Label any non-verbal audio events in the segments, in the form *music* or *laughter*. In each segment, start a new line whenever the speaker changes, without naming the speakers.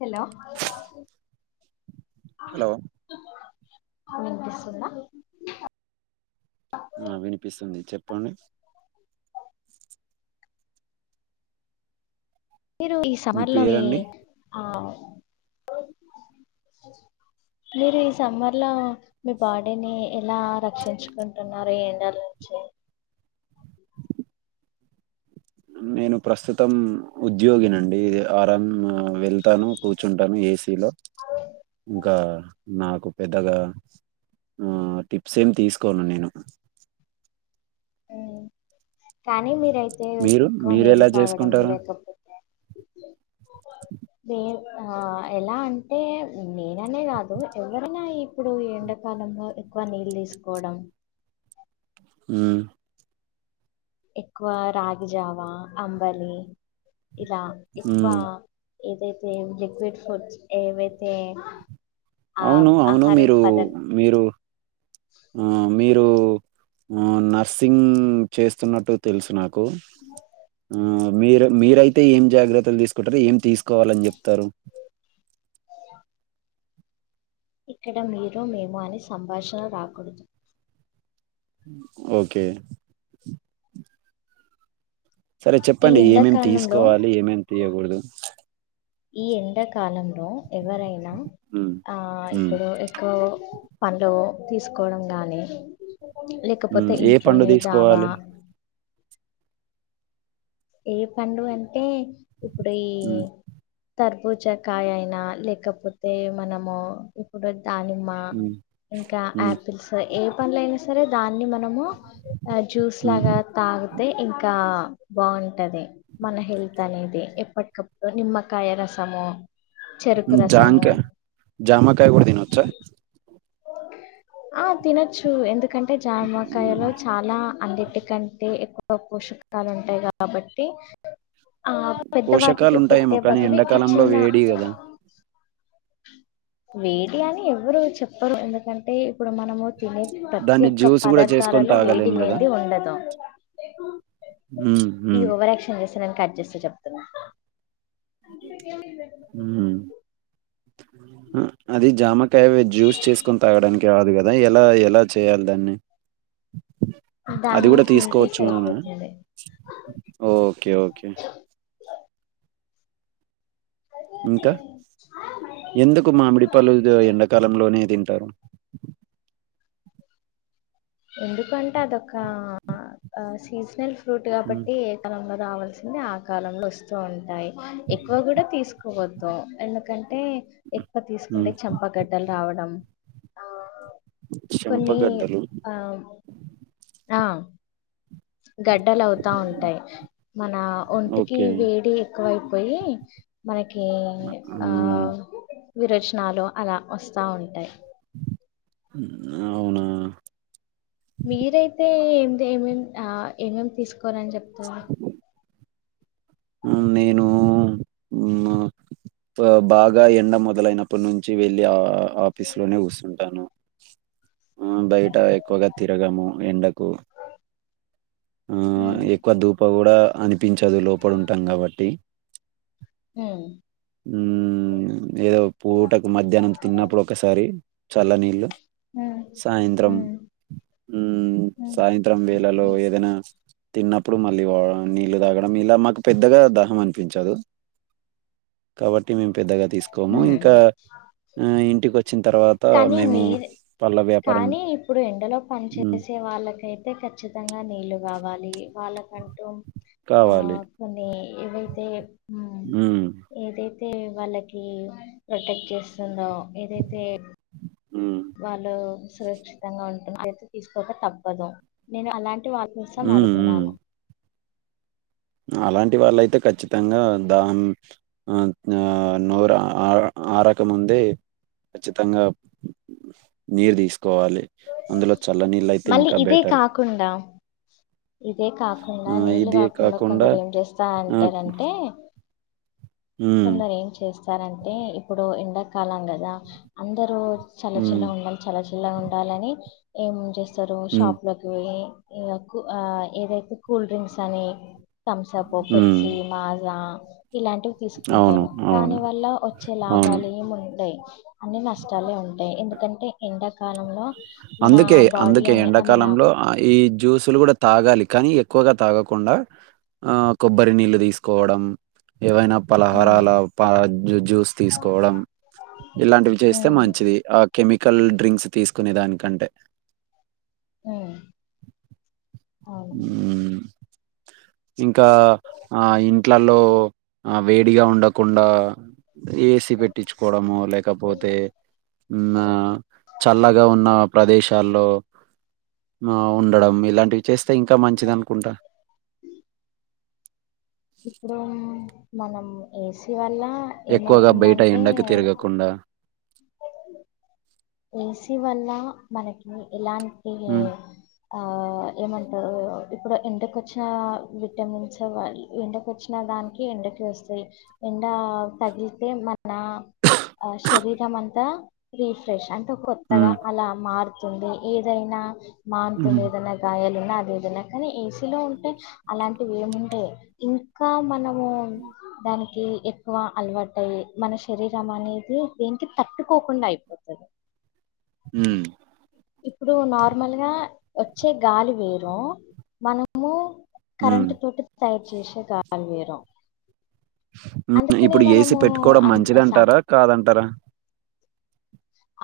Hello
hello
వినిపిస్తుంద
ఆ వినిపిస్తుంది చెప్పండి
మీరు ఈ సమ్మర్ లో మీ ఆ మీరు ఈ సమ్మర్ లో మీ బాడీని ఎలా రక్షించుకుంటున్నారు ఈ ఎండల్ నుంచి
నేను ప్రస్తుతం ఉద్యోగినండి ఆరమ్ వెళ్ తాను కూర్చుంటాను ఏసీలో ఇంక నాకు పెద్దగ ఆ టిప్స్ ఏమి తీసుకోను నేను
ఆ కానీ మీరైతే
మీరు
ఎక్కువ
మీరు
నీళ్లు
ఎలా
తాగడం
చేసుకుంటారు
లేకపోతే నేన్ ఆ ఎలా అంటే నేననే కాదు ఎవరైనా ఈ ఇప్పుడు ఈ ఎండాకాలంలో ఎక్కువ నీళ్ళ్ తీసుకోవడం
ఊమ్
ఎక్కువ రాగిజావ, అంబలి ఇలా ఎక్కువ
ఉమ్
ఏదైతే లిక్విడ్ ఫుడ్స్ ఏవైతే ఆ
అవును అవును
ఆహారం
మీరు
పదార్థ
మీరు ఆ మీరు ఆ నర్సింగ్ చేస్తున్నట్టు తెలుసు నాకు ఆ మీరు మీరయితే ఏం జాగ్రత్తలు తీసుకుంటారు ఏం తీస్ కోవాలని చెప్తరు
*inaudible* ఇక్కడ మీరు మేము అని సంభాషణ రాకూడదు
ఓకే సరే
ఈ
చెప్పండి ఏమేమి
ఎండాకాలంలో
తీసుకోవాలి ఏమేమి తీయకూడదు
ఈ ఎండాకాలంలో ఎవరైన
ఉమ్,
ఆ
ఉమ్,
ఇప్పుడు ఎక్కువ పండ్లు తీసుకోవడం గాని లేక్
ఉమ్,
కపోతే
ఏ పండు
ఇంట్లోనే జావా
తీసుకోవాలి
ఏ పండు అంటే ఇప్పుడు ఈ
ఉమ్,
తర్బుజ కాయ అయిన లేకపోతే మనము ఇప్పుడు దానిమ్మ ఆ
ఉమ్,
ఇంక
ఉమ్,
ఆపిల్స్ ఏ పండ్లూ అయిన సరే దాన్ని మనము జ్యూస్
ఉమ్,
లాగ తాగుతే ఇంకా బాగుంటది మన హెల్త్ అనేది ఎప్పటికప్పుడు నిమ్మకాయ రసము చెరుకు
జాంక
రసము
జమకాయ కూడ తినవచ్చ
ఆ తినొచ్చు ఎందుకంటె
ఉమ్,
జానమకాయలో చాలా అన్నిటికంటె అంటె ఎక్కువ పోషకాలు ఉంటయి కాబట్టి ఆ
పోషకాలు
పెద్దవాటికి
ఉంటాయేమో
పెట్టే
కానీ
బదులు ఈ
ఎండాకాలంలో
చిన్న
వేడి కదా
వేడి అని ఎవరు చెప్పరు ఎందుకంటే ఇప్పుడు మనము తినే ప్రతి
దాన్ని
ఒక్క
జ్యూస్ కూడా చేసుకొని
పదార్థాలలో వేడి
తాగలేము కదా
లేంది ఉండదు
ఉమ్,
ఈ
ఉమ్,
ఓవరాక్షన్ చేస్తె నేను కట్ చేస్త చెప్తున్న సిద్దిలోకి ఏమి లేదు
ఉమ్ అది జామకాయవే జ్యూస్ చేసుకొని తాగడానికి కాదు గదా ఎలా ఎలా చేయాలి దాన్ని అది
దాన్ని
గూడా
తింటే
తీసుకోవచ్చు అనా
సరిపోతుంది
ఓకే ఓకే ఇంకా ఎందుకు మామిడిపండ్లు ఎండాకాలంలోనే తింటారు
ఎందుకంటే అదొక సీజనల్ ఫ్రూట్
ఉమ్,
కాబట్టి యే కాలంలో రావాల్సింది ఆ కాలంలో వస్తూ ఉంటాయి ఎక్కువ కూడా తీసుకోవ ద్దు ఎందుకంటే ఎక్కువ
ఉమ్.
తీసుకుంటే చంపగడ్డలు రావడం ఆ కొన్ని
చెంపగడ్డలు
ఆ ఆ గడ్డలు అవుతా ఉంటాయి మన ఒంటికి
ఓకే
వేడి ఎక్కువైపోయి మనకి ఆ
మ్మ్
విరోచనాలు అలా వస్తా ఉంటాయి
ఉమ్ అవునా
మీరైతే ఏంది ఏమేం ఆ ఏమేమి తీసుకోరని చెప్తారు
నేను ఉమ్ ఆ బాగా ఎండ మొదలైనప్పటి నుంచి వెళ్ళి ఆ ఆఫీస్ లోనే గుసుంటాను ఆ బయట ఎక్కువగా తిరిగను ఎండకు ఆ
ఉమ్,
ఎక్కువ ధూప గూడా అనిపించదు లోపల ఉంటా గాబట్టి
ఉమ్
ఉమ్ ఏదో పూటకు మధ్యాహ్నం తిన్నప్పుడు ఒకసారి చల్ల నీళ్ళు
ఉమ్,
సాయంత్రం
ఉమ్,
ఉమ్
ఉమ్,
సాయంత్రం వేళల్లో ఏదైనా తిన్నప్పుడు మళ్ళీ వా నీళ్లు తాగడం ఇలా మాకు పెద్దగా దాహం అనిపించదు కాబట్టి మేము పెద్దగా తీస్ కోము
ఉమ్.
ఇంకా ఆ ఇంటికి వచ్చిన తర్వాత
కానీ
మేము
మీరు
పళ్ళ వ్యాపారం
కానీ ఇప్పుడు ఎండలో పని
మ్మ్
చేేసే వాళ్ళకైతే ఖ చ్చితంగా నీళ్లు గావాలి వాళ్ళకంటూ ఆ
కావాలి
కొన్ని ఏవైతే
ఉమ్
ఏదైతే వాళ్ళకి ప్రొటెక్ట్ చేస్తుందో ఏదైతే
ఉమ్
వాళ్ళు సురక్షితంగా ఉంటు అలుసు తీసుకోక తప్పదు నేను అలాంటి వాళ్ళ నిజం
మ్మ్ మ్మ్
అడుగునాన్న
అలాంటి వాళ్ళైతే ఖచ్చితంగా దాహం ఆ నోరు ఆ ఆరక ముందే ఖచ్చితంగా నీరు దీసుకోవాలే అందులో చల్లనీళ్ళైతే ఇంకా బెటర్
కుండా ఇదే కాకుండా
ఆ
నీళ్లు
ఇది
గాకుండా
కాకుండా
కొందరు ఏం జేస్తా
ఆ
అంటారంటే
మ్మ్
కొందరు ఏం చేస్తారంటే ఇప్పుడు ఎండాకాలం గదా అందరు
హ్మ్.
చల్లచల్లగా ఉండాలి చల్లచల్లగా ఉండాలని ఏం జేస్తరు
హ్మ్.
షాప్ లోకి పోయి ఇగ ఆ ఏదైతే కూల్ డ్రింక్స్ అని థమ్స్ అప్
హ్మ్.
పెప్సి మాజా ఇలాంటివి తీ
అవును.
ఉంటరు దాని
అవును.
వల్ల వచ్చే
అవును.
లాభాలు ఏం ఉండయ్ అన్ని నష్టాలే ఉంటాయి ఎందుకంటే ఎండాకాలంలో మన
అందుకే
బాడీ
అందుకే
అనే మన
ఎండాకాలంలో అ ఈ జ్యూసులు కూడా తాగాలి కానీ ఎక్కువగా తాగకుండా ఆ కొబ్బరి నీళ్ళు తీసుకోవడం ఏవైనా
ఉమ్
పలహారాల పా జ్యూస్ తీసుకోవడం ఇలాంటివి చేస్తే
ఉమ్
మంచిది ఆ కెమికల్ డ్రింక్స్ తీసుకునే దానికంటే
ఆ అవును
హ్మ్. ఇంకా ఆ ఇంట్లలో ఆ వేడిగా ఉండకుండా ఏసీ పెట్టించుకోవడము లేకపోతే ఆన్న చల్లగా ఉన్న ప్రదేశాల్లో ఉండడం ఇలాంటివి చేస్తే ఇంకా మంచిది అనుకుంటా
హ ఇప్పుడు మనం ఏసీ వల్ల ఏమవుతుందంటే?
కుండా
ఏసీ వల్ల మనకి ఇలాంటి
హ్మ్.
ఆ ఏమంటారు ఇప్పుడు ఎండకొచ్చిన విటమిన్స్ వాళ్ ఎండకొచ్చి ఇట్ల దానికి ఎండకి వస్తాయి ఎండ తగిలితే మన ఆ శరీరం అంతా రీఫ్ ఫ్రెష్ అంటే కొత్తగా
హ్మ్.
అలా మారుతుంది ఏదైనా మారుతుంది
హ్మ్.
ఏదైనా గాయాలున్నా, అదేది ఉన్నా కానీ ఏసీలో ఉంటే అలాంటివి ఏముంటాయి ఇంకా మనం ఓ దానికి ఎ క్కువ అలవాటయి మన శరీరం అనేది దేనికి తట్టుకోకుండా అయిపోతది.
హమ్
ఇప్పుడు నార్మల్గా వచ్చే గాలి వేరు మనము
హ్మ్.
కరెంట్ తోటి తయారు చేసే గాలి వేరు
ఉమ్
అందుకనే
ఇప్పుడు ఏసీ
మనము
పెట్టుకోవడం
అన్ సం
మంచిదంటారా, కాదంటారా?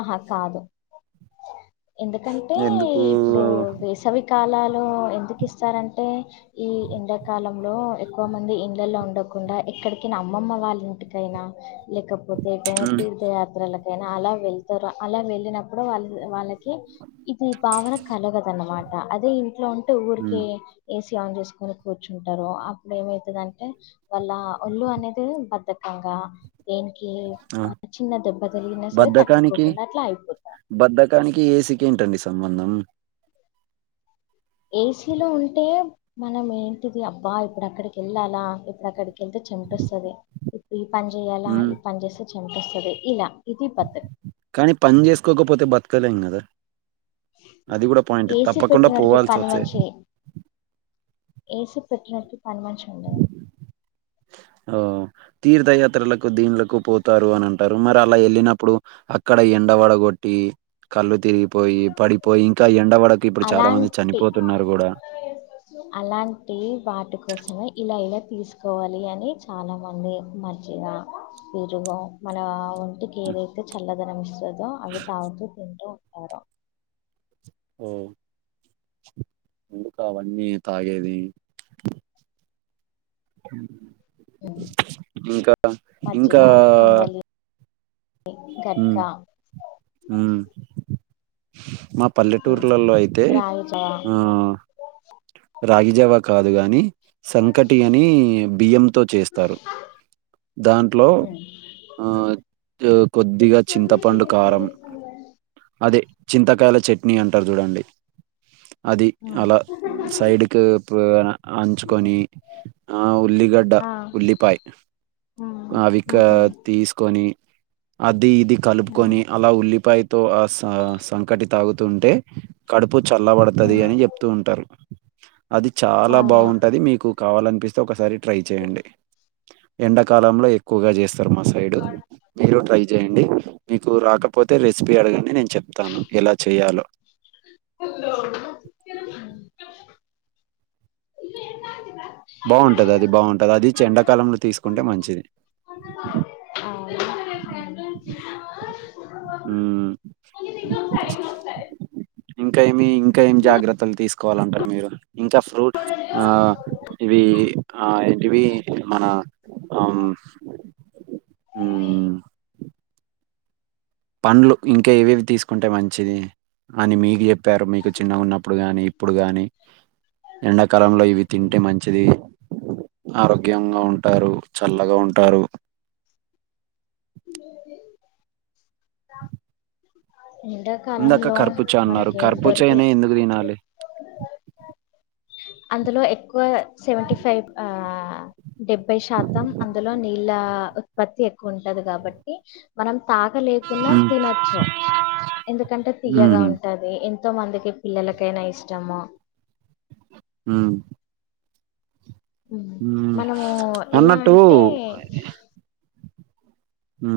ఆహా కాదు ఎందుకంటే
ఎందుకు?
ఇప్పుడు వేసవి కాలాలు ఎందుకు ఇస్తారంటే ఈ ఎండాకాలంలో ఎక్కువ మంది ఇళ్లలో ఉండకుండా ఎక్కడికినా అమ్మమ్మ వాళ్ళ ఇంటికైనా లేకపోతే ఏటైనా
హ్మ్.
తీర్థయాత్రలకైనా అలా వెళ్తారు అలా వెళ్ళినప్పుడు వాళ్ళు వాళ్ళ కి ఇది భావన కలగదన్నమాట అదే ఇంట్లో ఉంటే ఊరికే
హ్మ్.
ఏసీ ఆన్ చేసుకని కూర్చుంటారు అప్పుడు ఏమవుతదంటే వాళ్ల ఒళ్ళు అనేది బద్ధకంగా దేనికి
ఆ!
చిన్న దెబ్బ తగిలిన సరే తట్టు
బద్దకానికి ఏసీకేంటండి సంబంధం?
ఏసీలో ఉంటే మనం ఏంటిది అబ్బా ఇప్పుడక్కడికి వెళ్ళాలా ఇప్పుడక్కడికి ఏళ్తే చెమాటస్తది ఇప్పుడు ఈ పని చెయాలా,
హ్మ్.
ఈ పని చేస్తే చెమట వస్తది ఇలా ఇది పత్
కానీ పని చేసుకోకపోతే బతకలేం కదా అది కూడా పాయింట్
ఏసీ
తప్పకుండా
పెట్టినోడికి
పోవాల్సి వస్తేయి
ఏసు పెట్టటినకి పని మనిషండదు
ఓ తీర్థయాత్రలకు దీనులకు పోతారు అని అంటారు మరి అలా వెళ్ళినప్పుడు అక్కడ ఎండవడ కొట్టి కళ్ళు తిరిగి పోయి పడిపోయి ఇంకా ఎండ వడకు ఇప్పుడు చాలా మంది
అలాంటి
చనిపోతున్నారు కూడా
అలాంటి వాటి కోసమే ఇలా ఇలా తీసుకోవాలి అని చాలా మంది మం చిగా తిరుగం మన ఆవన్ వంటికి ఏదైతే చల్లదనం ఇస్తాదో అవి తాగుతూ తింటూ ఉంటారు.
ఉ ముందుగా అవన్నీ తాగేది
ఉమ్,
ఇంకా ఇంకా
పప్పా కారికా
ఉ మ పల్లెటూర్లలో అయితే
రాగి జావా
రాగిజావా కాదు కాగానీ సంకటి అని బియ్యంతో చేస్తారు దాంట్లో కొద్దిగా చింతపండు కారం అదే చింతకాయల చట్నీ అంటారు చూడండి అది అలా సైడ్ క్యాప్ నన్చుకొని ఆ ఉల్లిగడ్డ
ఆ
ఉల్లిపాయ అవిక తీసుకొని అది ఇది కలుపుకొని అలా ఉల్లిపాయతో ఆ సంకటి తాగుతుంటే కడుపు చల్లబడుతది అని చెప్తూ ఉంటారు అది చాలా
అవును
బాగుంటది మీకు కావాలనిపిస్తే ఒకసారి ట్రై చేయండి ఎండాకాలంలో ఎక్కువగా చేస్తారు మా సైడు ట్రై చేయండి మీకు రాకపోతే రెసిపీ అడగండి నేను చెప్తాను ఎలా చేయాలో
హలో
బాగుంటది అది బాగుంటది అది ఎడాకాలంలో తీసుకుంటే మంచిది
అవునా
మ్మ్. ఇంకా ఏమి ఇంకా ఏమి జాగ్రత్తలు తీసుకోవాలంటారు మీరు ఇంకా ఫ్రూట్ ఆ ఇవి ఆ ఇంటివి మన ఆ పండ్లు ఇంకా ఏవేవి తీసుకుంటే మంచిది అని మీకు చెప్పారు మీకు చిన్నగా ఉన్నప్పుడు కాగాని ఇప్పుడు గాని ఎండాకాలంలో ఇవి తింటే మంచిది ఆరోగ్యంగా ఉంటారు చల్లగా ఉంటారు
ఎండ
ఇందాక
కాలంలో
కర్బూజా అన్నారు
మనకి దొరికే
కర్బూజానే ఎందుకు తినాలి
అందులో ఎక్కువ సెవెంటీ ఫైవ్ ఆ డెబ్బై శాతం అందులో నీళ్ళ ఉత్పత్తి ఎక్కువ ఉంటది కాబట్టి మనం తాగ లేకున్నా
హ్మ్.
తినొచ్చు ఎందుకంటే తీయ్యగా
హుహు.
ఉంటది అ ఎంతో మందికి పిల్లలకైనా ఇష్టము
ఉమ్ హ్మ్.
మనము ఎలా
అన్నట్టు
అంటే
హ